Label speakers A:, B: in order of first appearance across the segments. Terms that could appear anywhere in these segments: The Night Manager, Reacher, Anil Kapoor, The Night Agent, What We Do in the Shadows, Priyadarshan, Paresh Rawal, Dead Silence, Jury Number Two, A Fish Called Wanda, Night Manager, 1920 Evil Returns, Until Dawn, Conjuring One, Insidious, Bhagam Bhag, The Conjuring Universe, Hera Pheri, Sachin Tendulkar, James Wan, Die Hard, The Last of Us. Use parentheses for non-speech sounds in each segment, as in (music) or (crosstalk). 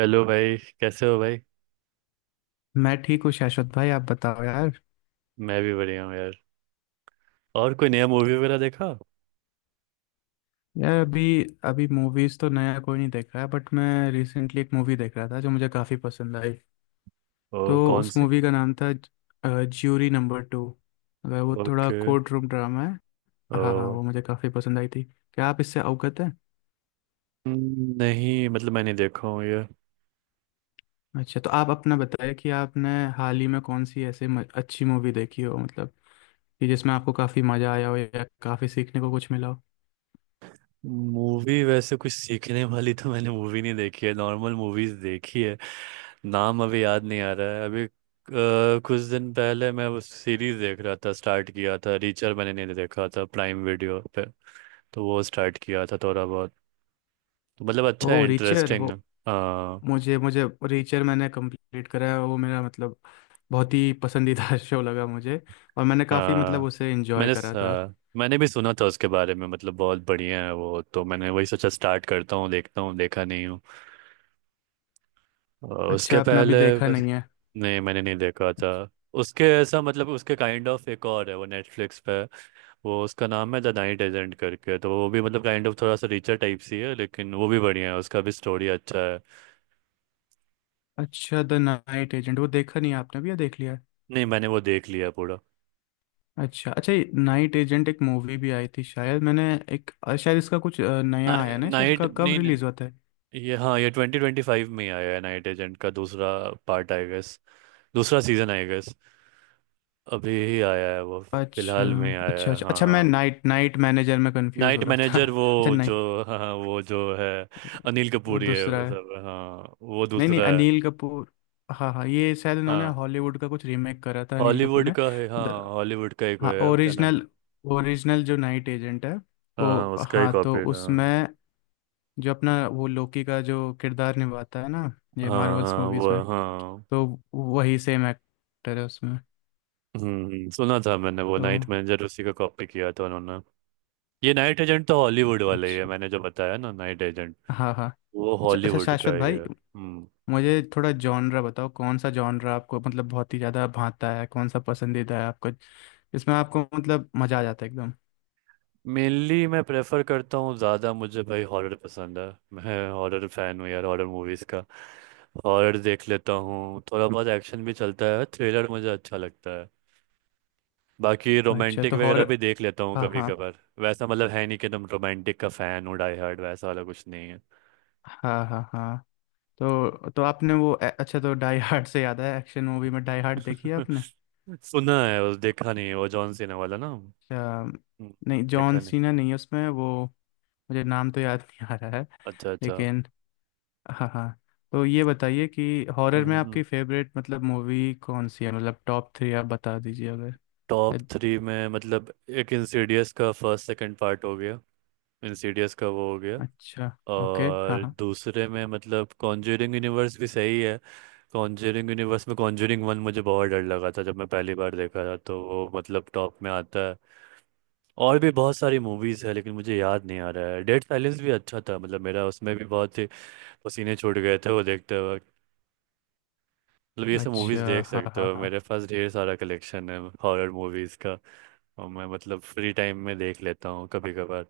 A: Hello भाई कैसे हो भाई।
B: मैं ठीक हूँ शाश्वत भाई, आप बताओ यार।
A: मैं भी बढ़िया हूँ यार। और कोई नया मूवी वगैरह देखा।
B: यार, अभी अभी मूवीज तो नया कोई नहीं देख रहा है, बट मैं रिसेंटली एक मूवी देख रहा था जो मुझे काफ़ी पसंद आई।
A: ओ,
B: तो
A: कौन
B: उस
A: सी।
B: मूवी का नाम था ज्यूरी नंबर टू। अगर वो थोड़ा
A: ओके।
B: कोर्ट रूम ड्रामा है। हाँ हाँ,
A: ओ,
B: वो मुझे काफ़ी पसंद आई थी। क्या आप इससे अवगत हैं?
A: नहीं मतलब मैंने देखा हूँ ये।
B: अच्छा, तो आप अपना बताइए कि आपने हाल ही में कौन सी ऐसी अच्छी मूवी देखी हो मतलब, कि जिसमें आपको काफ़ी मज़ा आया हो या काफ़ी सीखने को कुछ मिला हो।
A: मूवी वैसे कुछ सीखने वाली तो मैंने मूवी नहीं देखी है, नॉर्मल मूवीज देखी है। नाम अभी याद नहीं आ रहा है अभी कुछ दिन पहले मैं वो सीरीज देख रहा था, स्टार्ट किया था, रीचर मैंने नहीं देखा था प्राइम वीडियो पे। तो वो स्टार्ट किया था थोड़ा बहुत। तो मतलब अच्छा
B: ओ
A: है,
B: रीचर वो।
A: इंटरेस्टिंग। हाँ।
B: मुझे मुझे रीचर मैंने कंप्लीट करा है वो, मेरा मतलब बहुत ही पसंदीदा (laughs) शो लगा मुझे। और मैंने काफ़ी मतलब
A: हाँ
B: उसे एंजॉय करा था।
A: हाँ, मैंने भी सुना था उसके बारे में, मतलब बहुत बढ़िया है वो, तो मैंने वही सोचा स्टार्ट करता हूँ देखता हूँ, देखा नहीं हूँ। और
B: अच्छा,
A: उसके
B: आपने अभी
A: पहले
B: देखा
A: बस।
B: नहीं है।
A: नहीं मैंने नहीं देखा था। उसके ऐसा मतलब उसके काइंड ऑफ एक और है वो नेटफ्लिक्स पे। वो उसका नाम है द नाइट एजेंट करके, तो वो भी मतलब काइंड ऑफ थोड़ा सा रिचर टाइप सी है, लेकिन वो भी बढ़िया है, उसका भी स्टोरी अच्छा है।
B: अच्छा द नाइट एजेंट वो देखा नहीं है आपने भी, या देख लिया है?
A: नहीं, मैंने वो देख लिया पूरा।
B: अच्छा अच्छा, ये नाइट एजेंट एक मूवी भी आई थी शायद, मैंने एक शायद इसका कुछ नया आया ना शायद,
A: नाइट
B: कब
A: नहीं नहीं,
B: रिलीज होता है?
A: ये, हाँ, ये 2025 में ही आया है, नाइट एजेंट का दूसरा पार्ट आई गेस। दूसरा सीजन आई गेस। अभी ही आया है वो।
B: अच्छा
A: फिलहाल में आया
B: अच्छा
A: है
B: अच्छा अच्छा, मैं
A: हाँ।
B: नाइट नाइट मैनेजर में कंफ्यूज हो
A: नाइट
B: रहा था
A: मैनेजर वो
B: (laughs) अच्छा
A: जो,
B: नाइट
A: हाँ हाँ, वो जो है अनिल
B: वो
A: कपूर ही है
B: दूसरा
A: वो
B: है।
A: सब, हाँ वो
B: नहीं नहीं
A: दूसरा है।
B: अनिल कपूर, हाँ हाँ ये शायद इन्होंने
A: हाँ
B: हॉलीवुड का कुछ रीमेक करा था अनिल कपूर
A: हॉलीवुड
B: ने।
A: का है, हाँ
B: द,
A: हॉलीवुड का एक वो
B: हाँ
A: है, क्या नाम।
B: ओरिजिनल ओरिजिनल जो नाइट एजेंट है
A: हाँ हाँ,
B: वो,
A: उसका ही
B: हाँ तो
A: कॉपी हाँ।
B: उसमें जो अपना वो लोकी का जो किरदार निभाता है ना, ये
A: हाँ
B: मार्वल्स
A: हाँ,
B: मूवीज
A: वो
B: में,
A: हाँ।
B: तो वही सेम एक्टर है उसमें।
A: सुना था मैंने वो,
B: तो
A: नाइट मैनेजर उसी का कॉपी किया था उन्होंने। ये नाइट एजेंट तो हॉलीवुड वाला ही है,
B: अच्छा।
A: मैंने जो बताया ना नाइट एजेंट।
B: हाँ हाँ।
A: वो
B: अच्छा अच्छा
A: हॉलीवुड का
B: शाश्वत
A: ही
B: भाई,
A: है हम्म।
B: मुझे थोड़ा जॉनरा बताओ, कौन सा जॉनरा आपको मतलब बहुत ही ज़्यादा भाता है, कौन सा पसंदीदा है आपको? इसमें आपको मतलब मज़ा आ जाता है एकदम।
A: मेनली मैं प्रेफर करता हूँ ज़्यादा, मुझे भाई हॉरर पसंद है। मैं हॉरर फैन हूँ यार, हॉरर मूवीज़ का। हॉरर देख लेता हूँ, थोड़ा बहुत एक्शन भी चलता है, थ्रिलर मुझे अच्छा लगता है। बाकी
B: अच्छा
A: रोमांटिक
B: तो हॉर
A: वगैरह भी देख लेता हूँ
B: हाँ
A: कभी
B: हाँ
A: कभार, वैसा मतलब है नहीं कि तुम रोमांटिक का फ़ैन हो, डाई हार्ड वैसा वाला कुछ नहीं है।
B: हाँ हाँ हाँ। अच्छा तो डाई हार्ड से याद है, एक्शन मूवी में डाई हार्ड देखी है आपने?
A: (laughs) सुना है, उस देखा नहीं है, वो जॉन सीना वाला ना हम्म।
B: अच्छा, नहीं जॉन
A: देखा नहीं।
B: सीना नहीं है उसमें वो, मुझे नाम तो याद नहीं आ रहा है
A: अच्छा अच्छा।
B: लेकिन। हाँ हाँ, तो ये बताइए कि हॉरर में
A: हम्म।
B: आपकी फेवरेट मतलब मूवी कौन सी है? मतलब टॉप थ्री आप बता दीजिए अगर।
A: टॉप थ्री में मतलब एक इंसीडियस का फर्स्ट सेकंड पार्ट हो गया। इंसीडियस का वो हो गया।
B: अच्छा ओके हाँ
A: और
B: हाँ
A: दूसरे में मतलब कॉन्जरिंग यूनिवर्स भी सही है। कॉन्जरिंग यूनिवर्स में कॉन्जरिंग वन मुझे बहुत डर लगा था जब मैं पहली बार देखा था, तो वो मतलब टॉप में आता है। और भी बहुत सारी मूवीज़ है लेकिन मुझे याद नहीं आ रहा है, डेड साइलेंस भी अच्छा था, मतलब मेरा उसमें भी बहुत ही पसीने छूट गए थे वो देखते वक्त। मतलब ये सब
B: अच्छा
A: मूवीज़ देख
B: हाँ
A: सकते
B: हाँ
A: हो,
B: हाँ।
A: मेरे पास ढेर सारा कलेक्शन है। हॉरर मूवीज़ का। और मैं मतलब फ्री टाइम में देख लेता हूँ कभी कभार।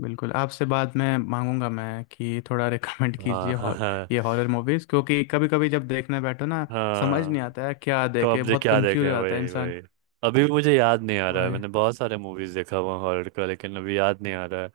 B: बिल्कुल, आपसे बाद में मांगूंगा मैं कि थोड़ा (laughs) रिकमेंड
A: हाँ
B: कीजिए
A: हाँ
B: हॉर
A: हाँ
B: ये हॉरर मूवीज़, क्योंकि कभी कभी जब देखने बैठो ना, समझ
A: हाँ।
B: नहीं आता है क्या देखे,
A: कब्जे
B: बहुत
A: क्या
B: कंफ्यूज
A: देखें,
B: हो जाता है
A: वही
B: इंसान।
A: वही। अभी भी मुझे याद नहीं आ रहा है,
B: वही।
A: मैंने बहुत सारे मूवीज देखा हुआ हॉरर का लेकिन अभी याद नहीं आ रहा है।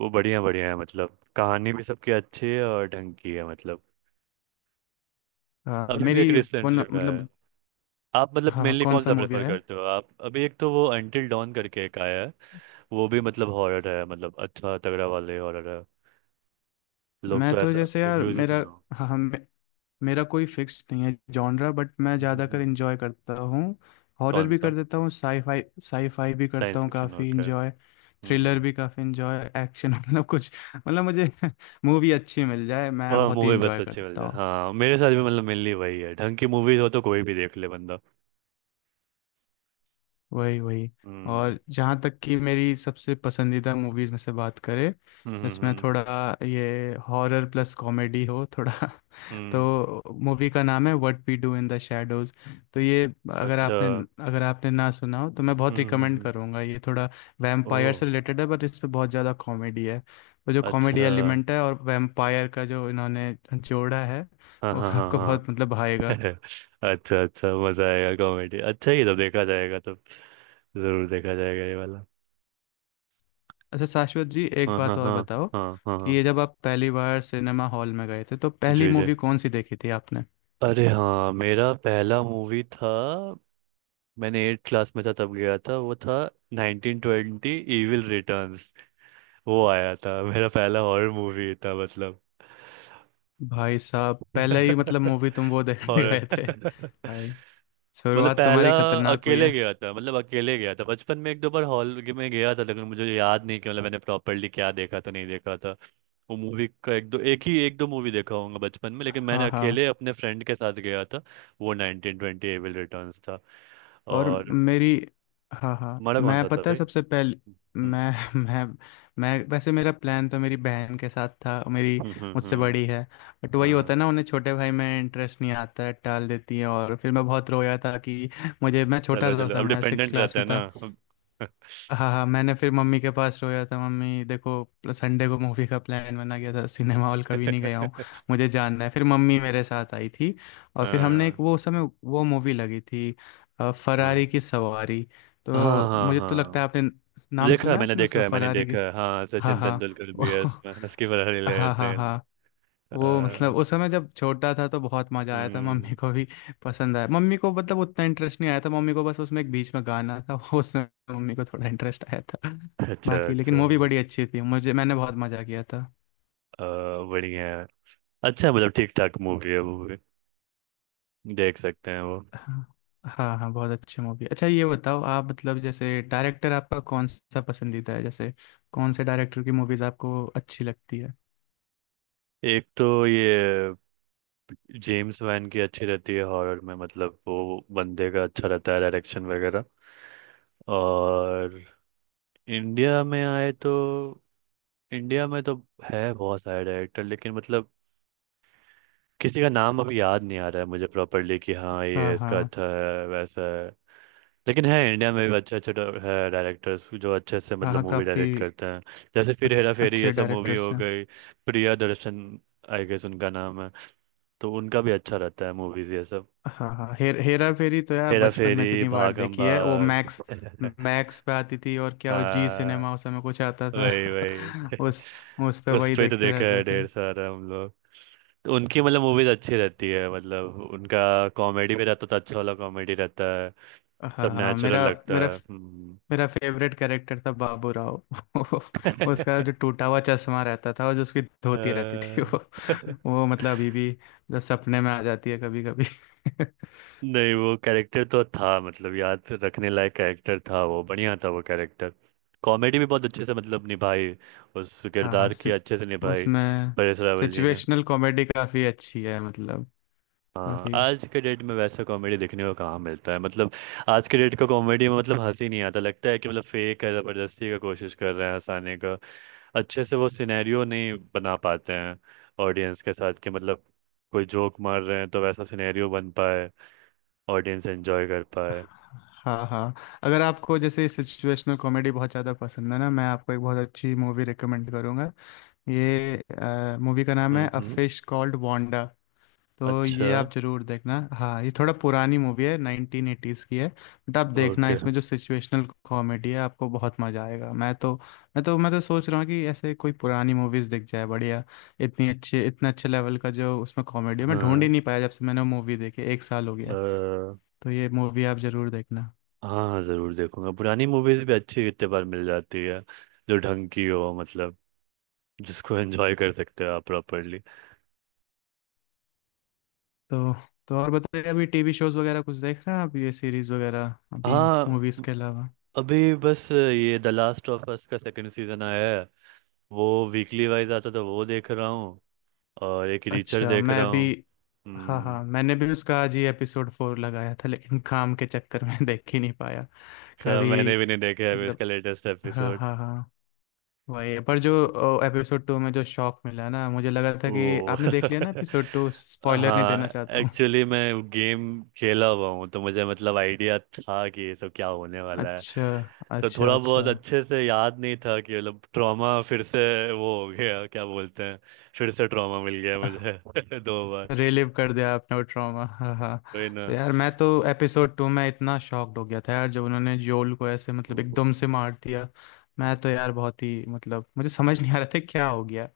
A: वो बढ़िया बढ़िया है, मतलब कहानी भी सबकी अच्छी है और ढंग की है मतलब।
B: हाँ
A: अभी भी एक
B: मेरी वन
A: रिसेंटली है।
B: मतलब।
A: आप मतलब
B: हाँ हाँ,
A: मेनली
B: कौन
A: कौन
B: सा
A: सा
B: मूवी
A: प्रेफर
B: है?
A: करते हो, आप अभी एक तो वो अंटिल डॉन करके एक आया है। वो भी मतलब हॉरर है, मतलब अच्छा तगड़ा वाले हॉरर है। लोग
B: मैं
A: तो
B: तो
A: ऐसा
B: जैसे यार
A: रिव्यूज ही
B: मेरा,
A: सुना हो।
B: हाँ हाँ मेरा कोई फिक्स नहीं है जॉनरा, बट मैं
A: (laughs) हम्म, हम्म,
B: ज़्यादातर
A: हम्म।
B: इंजॉय करता हूँ। हॉरर
A: कौन
B: भी
A: सा?
B: कर देता हूँ, साईफाई साईफाई भी करता
A: साइंस
B: हूँ
A: फिक्शन
B: काफ़ी
A: ओके।
B: इंजॉय, थ्रिलर भी काफ़ी इंजॉय, एक्शन (laughs) मतलब कुछ मतलब मुझे (laughs) मूवी अच्छी मिल जाए मैं
A: वह
B: बहुत ही
A: मूवी बस
B: इंजॉय
A: अच्छी मिल
B: करता
A: जाए,
B: हूँ।
A: हाँ मेरे साथ भी मतलब मिलनी वही है, ढंग की मूवीज हो तो कोई भी देख ले बंदा।
B: वही वही।
A: हम्म
B: और जहाँ तक कि मेरी सबसे पसंदीदा मूवीज़ में से बात करें,
A: हम्म हम्म
B: जिसमें
A: हम्म,
B: थोड़ा ये हॉरर प्लस कॉमेडी हो थोड़ा (laughs)
A: हम्म,
B: तो मूवी का नाम है what we do in the shadows. तो ये, अगर
A: अच्छा
B: आपने अगर आपने ना सुना हो तो मैं बहुत
A: हम्म, हम्म,
B: रिकमेंड
A: हम्म।
B: करूंगा ये। थोड़ा वैम्पायर
A: ओह।
B: से रिलेटेड है, बट इस पे बहुत ज़्यादा कॉमेडी है। तो जो कॉमेडी
A: अच्छा
B: एलिमेंट है और वैम्पायर का जो इन्होंने जोड़ा है,
A: हाँ
B: वो
A: हाँ हाँ
B: आपको
A: हाँ।
B: बहुत मतलब भाएगा।
A: (laughs) अच्छा अच्छा मजा आएगा, कॉमेडी अच्छा ही तो देखा जाएगा, तो जरूर देखा जाएगा ये वाला।
B: अच्छा शाश्वत जी, एक
A: हाँ हाँ
B: बात और
A: हाँ।
B: बताओ
A: हाँ हाँ
B: कि
A: हाँ।
B: ये जब आप पहली बार सिनेमा हॉल में गए थे तो पहली
A: जी जी।
B: मूवी कौन सी देखी थी आपने?
A: अरे हाँ मेरा पहला मूवी था। मैंने 8 क्लास में था तब गया था, वो था 1920 इविल रिटर्न। वो आया था, मेरा पहला हॉरर मूवी था मतलब।
B: भाई साहब, पहले ही मतलब
A: (laughs)
B: मूवी तुम वो देखने (laughs)
A: हॉरर
B: गए थे
A: (laughs)
B: भाई?
A: मतलब
B: शुरुआत
A: पहला।
B: तुम्हारी खतरनाक हुई
A: अकेले
B: है।
A: गया था, मतलब अकेले गया था, बचपन में एक दो बार हॉल में गया था लेकिन मुझे याद नहीं कि मतलब मैंने प्रॉपरली क्या देखा था, नहीं देखा था। वो मूवी का एक दो एक ही एक दो मूवी देखा होगा बचपन में, लेकिन मैंने
B: हाँ हाँ
A: अकेले अपने फ्रेंड के साथ गया था। वो 1920 एविल रिटर्न्स था।
B: और
A: और
B: मेरी, हाँ हाँ
A: हमारा कौन
B: मैं
A: सा था
B: पता है
A: भाई।
B: सबसे पहले,
A: हम्म
B: मैं (laughs) मैं मैं वैसे मेरा प्लान तो मेरी बहन के साथ था। मेरी,
A: हम्म हम्म
B: मुझसे
A: हम्म,
B: बड़ी है, बट वही होता
A: हाँ।
B: है ना, उन्हें छोटे भाई में इंटरेस्ट नहीं आता है, टाल देती है। और फिर मैं बहुत रोया था कि मुझे, मैं छोटा
A: चलो
B: था उस
A: चलो, अब
B: समय सिक्स
A: डिपेंडेंट
B: क्लास
A: रहता है
B: में था।
A: ना (laughs)
B: हाँ हाँ, मैंने फिर मम्मी के पास रोया था, मम्मी देखो संडे को मूवी का प्लान बना गया था, सिनेमा हॉल कभी नहीं गया हूँ,
A: (laughs)
B: मुझे जानना है। फिर मम्मी मेरे साथ आई थी, और फिर हमने एक
A: हाँ
B: वो उस समय वो मूवी लगी थी, फरारी
A: हाँ
B: की सवारी।
A: हाँ
B: तो
A: हाँ
B: मुझे तो लगता है आपने
A: हाँ।
B: नाम
A: देखा है
B: सुना है
A: मैंने,
B: आपने
A: देखा
B: उसका,
A: है मैंने,
B: फरारी
A: देखा
B: की।
A: है हाँ,
B: हाँ
A: सचिन तेंदुलकर भी है
B: हाँ
A: उसमें,
B: (laughs)
A: हंस के बड़ा ले
B: हाँ
A: लेते
B: हाँ
A: हैं।
B: हाँ। वो मतलब
A: अ,
B: उस समय जब छोटा था तो बहुत मजा आया था,
A: हम्म,
B: मम्मी को भी पसंद आया, मम्मी को मतलब उतना इंटरेस्ट नहीं आया था मम्मी को, बस उसमें एक बीच में गाना था (laughs) वो उसमें मम्मी को थोड़ा इंटरेस्ट आया था।
A: अच्छा
B: बाकी लेकिन
A: अच्छा
B: मूवी बड़ी अच्छी थी मुझे, मैंने बहुत मजा किया था।
A: अ, बढ़िया है। अच्छा मतलब ठीक ठाक मूवी है वो भी, देख सकते हैं वो।
B: हाँ हाँ हाँ, बहुत अच्छी मूवी। अच्छा ये बताओ आप मतलब जैसे डायरेक्टर आपका कौन सा पसंदीदा है, जैसे कौन से डायरेक्टर की मूवीज आपको अच्छी लगती है?
A: एक तो ये जेम्स वैन की अच्छी रहती है हॉरर में, मतलब वो बंदे का अच्छा रहता है डायरेक्शन वगैरह। और इंडिया में आए तो, इंडिया में तो है बहुत सारे डायरेक्टर लेकिन मतलब किसी का नाम अभी याद नहीं आ रहा है मुझे प्रॉपरली कि हाँ
B: हाँ
A: ये इसका
B: हाँ
A: अच्छा है वैसा है। लेकिन है इंडिया में भी अच्छे अच्छे है डायरेक्टर्स जो अच्छे से
B: हाँ
A: मतलब
B: हाँ,
A: मूवी
B: काफी
A: डायरेक्ट करते हैं। जैसे फिर हेरा फेरी
B: अच्छे
A: ये सब मूवी
B: डायरेक्टर्स
A: हो
B: हैं।
A: गई। प्रिया दर्शन आई गेस उनका नाम है। तो उनका भी अच्छा रहता है मूवीज ये सब।
B: हाँ हाँ हाँ। हेरा फेरी तो यार
A: हेरा
B: बचपन में
A: फेरी
B: इतनी बार
A: भागम
B: देखी है वो, मैक्स
A: भाग (laughs)
B: मैक्स पे आती थी, और क्या वो जी
A: हाँ
B: सिनेमा उस समय कुछ आता
A: वही
B: था (laughs)
A: वही।
B: उस
A: (laughs)
B: पे
A: उस
B: वही
A: पे तो
B: देखते
A: देखा
B: रहते
A: है
B: थे।
A: ढेर सारा हम। तो उनकी मतलब मूवीज अच्छी रहती है, मतलब उनका कॉमेडी भी रहता था, अच्छा वाला कॉमेडी रहता है।
B: हाँ
A: सब
B: हाँ
A: नेचुरल
B: मेरा
A: लगता
B: मेरा
A: है।
B: मेरा फेवरेट कैरेक्टर था बाबू राव (laughs) उसका
A: (laughs)
B: जो टूटा हुआ चश्मा रहता था और जो उसकी धोती रहती थी (laughs)
A: अ,
B: वो
A: (laughs)
B: वो मतलब अभी भी जो सपने में आ जाती है कभी कभी (laughs)
A: नहीं वो कैरेक्टर तो था, मतलब याद रखने लायक कैरेक्टर था वो, बढ़िया था वो कैरेक्टर। कॉमेडी भी बहुत अच्छे से मतलब निभाई, उस
B: हाँ हाँ,
A: किरदार की अच्छे से निभाई,
B: उसमें
A: परेश रावल जी ने।
B: सिचुएशनल कॉमेडी काफी अच्छी है मतलब।
A: हाँ
B: काफी।
A: आज के डेट में वैसा कॉमेडी देखने को कहाँ मिलता है मतलब। आज के डेट का कॉमेडी में मतलब हंसी नहीं आता, लगता है कि मतलब फेक है, ज़बरदस्ती का कोशिश कर रहे हैं हंसाने का। अच्छे से वो सिनेरियो नहीं बना पाते हैं ऑडियंस के साथ, कि मतलब कोई जोक मार रहे हैं तो वैसा सिनेरियो बन पाए, ऑडियंस एंजॉय कर पाए।
B: हाँ हाँ, अगर आपको जैसे सिचुएशनल कॉमेडी बहुत ज़्यादा पसंद है ना, मैं आपको एक बहुत अच्छी मूवी रिकमेंड करूँगा। ये मूवी का नाम है अ
A: हम्म।
B: Fish called Wanda. तो
A: अच्छा।
B: ये आप ज़रूर देखना। हाँ ये थोड़ा पुरानी मूवी है, 1980s की है, बट आप देखना
A: ओके।
B: इसमें जो सिचुएशनल कॉमेडी है, आपको बहुत मज़ा आएगा। मैं तो सोच रहा हूँ कि ऐसे कोई पुरानी मूवीज़ दिख जाए बढ़िया, इतनी अच्छे इतने अच्छे लेवल का जो उसमें कॉमेडी है मैं ढूंढ ही
A: हाँ
B: नहीं पाया, जब से मैंने वो मूवी देखी एक साल हो गया है।
A: अ,
B: तो ये मूवी आप ज़रूर देखना।
A: हाँ हाँ जरूर देखूंगा, पुरानी मूवीज भी अच्छी कितने बार मिल जाती है, जो ढंग की हो मतलब, जिसको (laughs) एंजॉय कर सकते हो आप प्रॉपरली।
B: तो तो और बताइए अभी टीवी शोज वगैरह कुछ देख रहे हैं आप, ये सीरीज वगैरह, अभी
A: हाँ
B: मूवीज के अलावा?
A: अभी बस ये द लास्ट ऑफ अस का सेकंड सीजन आया है। वो वीकली वाइज आता था, वो देख रहा हूँ। और एक रीचर
B: अच्छा
A: देख रहा
B: मैं भी,
A: हूँ।
B: हाँ
A: हम्म।
B: हाँ मैंने भी उसका आज ही एपिसोड 4 लगाया था, लेकिन काम के चक्कर में (laughs) देख ही नहीं पाया।
A: अच्छा
B: कभी
A: मैंने भी नहीं देखा है अभी इसका
B: मतलब,
A: लेटेस्ट
B: हाँ
A: एपिसोड।
B: हाँ हाँ, वही पर जो एपिसोड 2 में जो शॉक मिला ना, मुझे लगा था कि
A: वो
B: आपने देख लिया ना
A: (laughs)
B: एपिसोड 2, स्पॉइलर नहीं
A: हाँ
B: देना चाहता हूँ।
A: एक्चुअली मैं गेम खेला हुआ हूँ, तो मुझे मतलब आइडिया था कि ये सब क्या होने वाला है।
B: अच्छा
A: तो
B: अच्छा
A: थोड़ा
B: अच्छा,
A: बहुत अच्छे से याद नहीं था कि मतलब ट्रॉमा फिर से वो हो गया, क्या बोलते हैं, फिर से ट्रॉमा मिल गया मुझे (laughs) दो बार।
B: रिलीव कर दिया आपने वो ट्रॉमा, हाँ हाँ।
A: वही ना।
B: तो यार मैं तो एपिसोड 2 में इतना शॉक्ड हो गया था यार, जब उन्होंने जोल को ऐसे मतलब एकदम से मार दिया। मैं तो यार बहुत ही मतलब मुझे समझ नहीं आ रहा था क्या हो गया।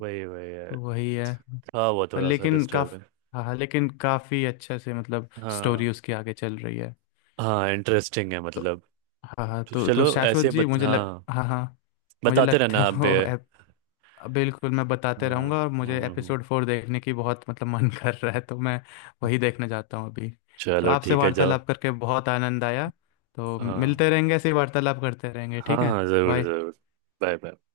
A: वही वही है,
B: तो वही है।
A: था वो
B: पर
A: थोड़ा सा
B: लेकिन काफ
A: डिस्टर्बिंग।
B: हाँ हाँ, लेकिन काफ़ी अच्छे से मतलब स्टोरी
A: हाँ
B: उसकी आगे चल रही है।
A: हाँ इंटरेस्टिंग है
B: तो
A: मतलब।
B: हाँ हाँ,
A: तो
B: तो
A: चलो
B: शाश्वत
A: ऐसे
B: जी
A: बता,
B: मुझे लग
A: हाँ,
B: हाँ हाँ, मुझे
A: बताते
B: लगता
A: रहना
B: है
A: आप भी।
B: वो। बिल्कुल, मैं
A: हाँ
B: बताते रहूंगा, और
A: हम्म,
B: मुझे
A: हम्म,
B: एपिसोड
A: हम्म।
B: फोर देखने की बहुत मतलब मन (laughs) कर रहा है तो मैं वही देखने जाता हूँ अभी। तो
A: चलो
B: आपसे
A: ठीक है जाओ।
B: वार्तालाप करके बहुत आनंद आया। तो
A: हाँ
B: मिलते रहेंगे ऐसे ही वार्तालाप करते रहेंगे,
A: हाँ
B: ठीक है।
A: हाँ जरूर
B: बाय।
A: जरूर। Bye bye.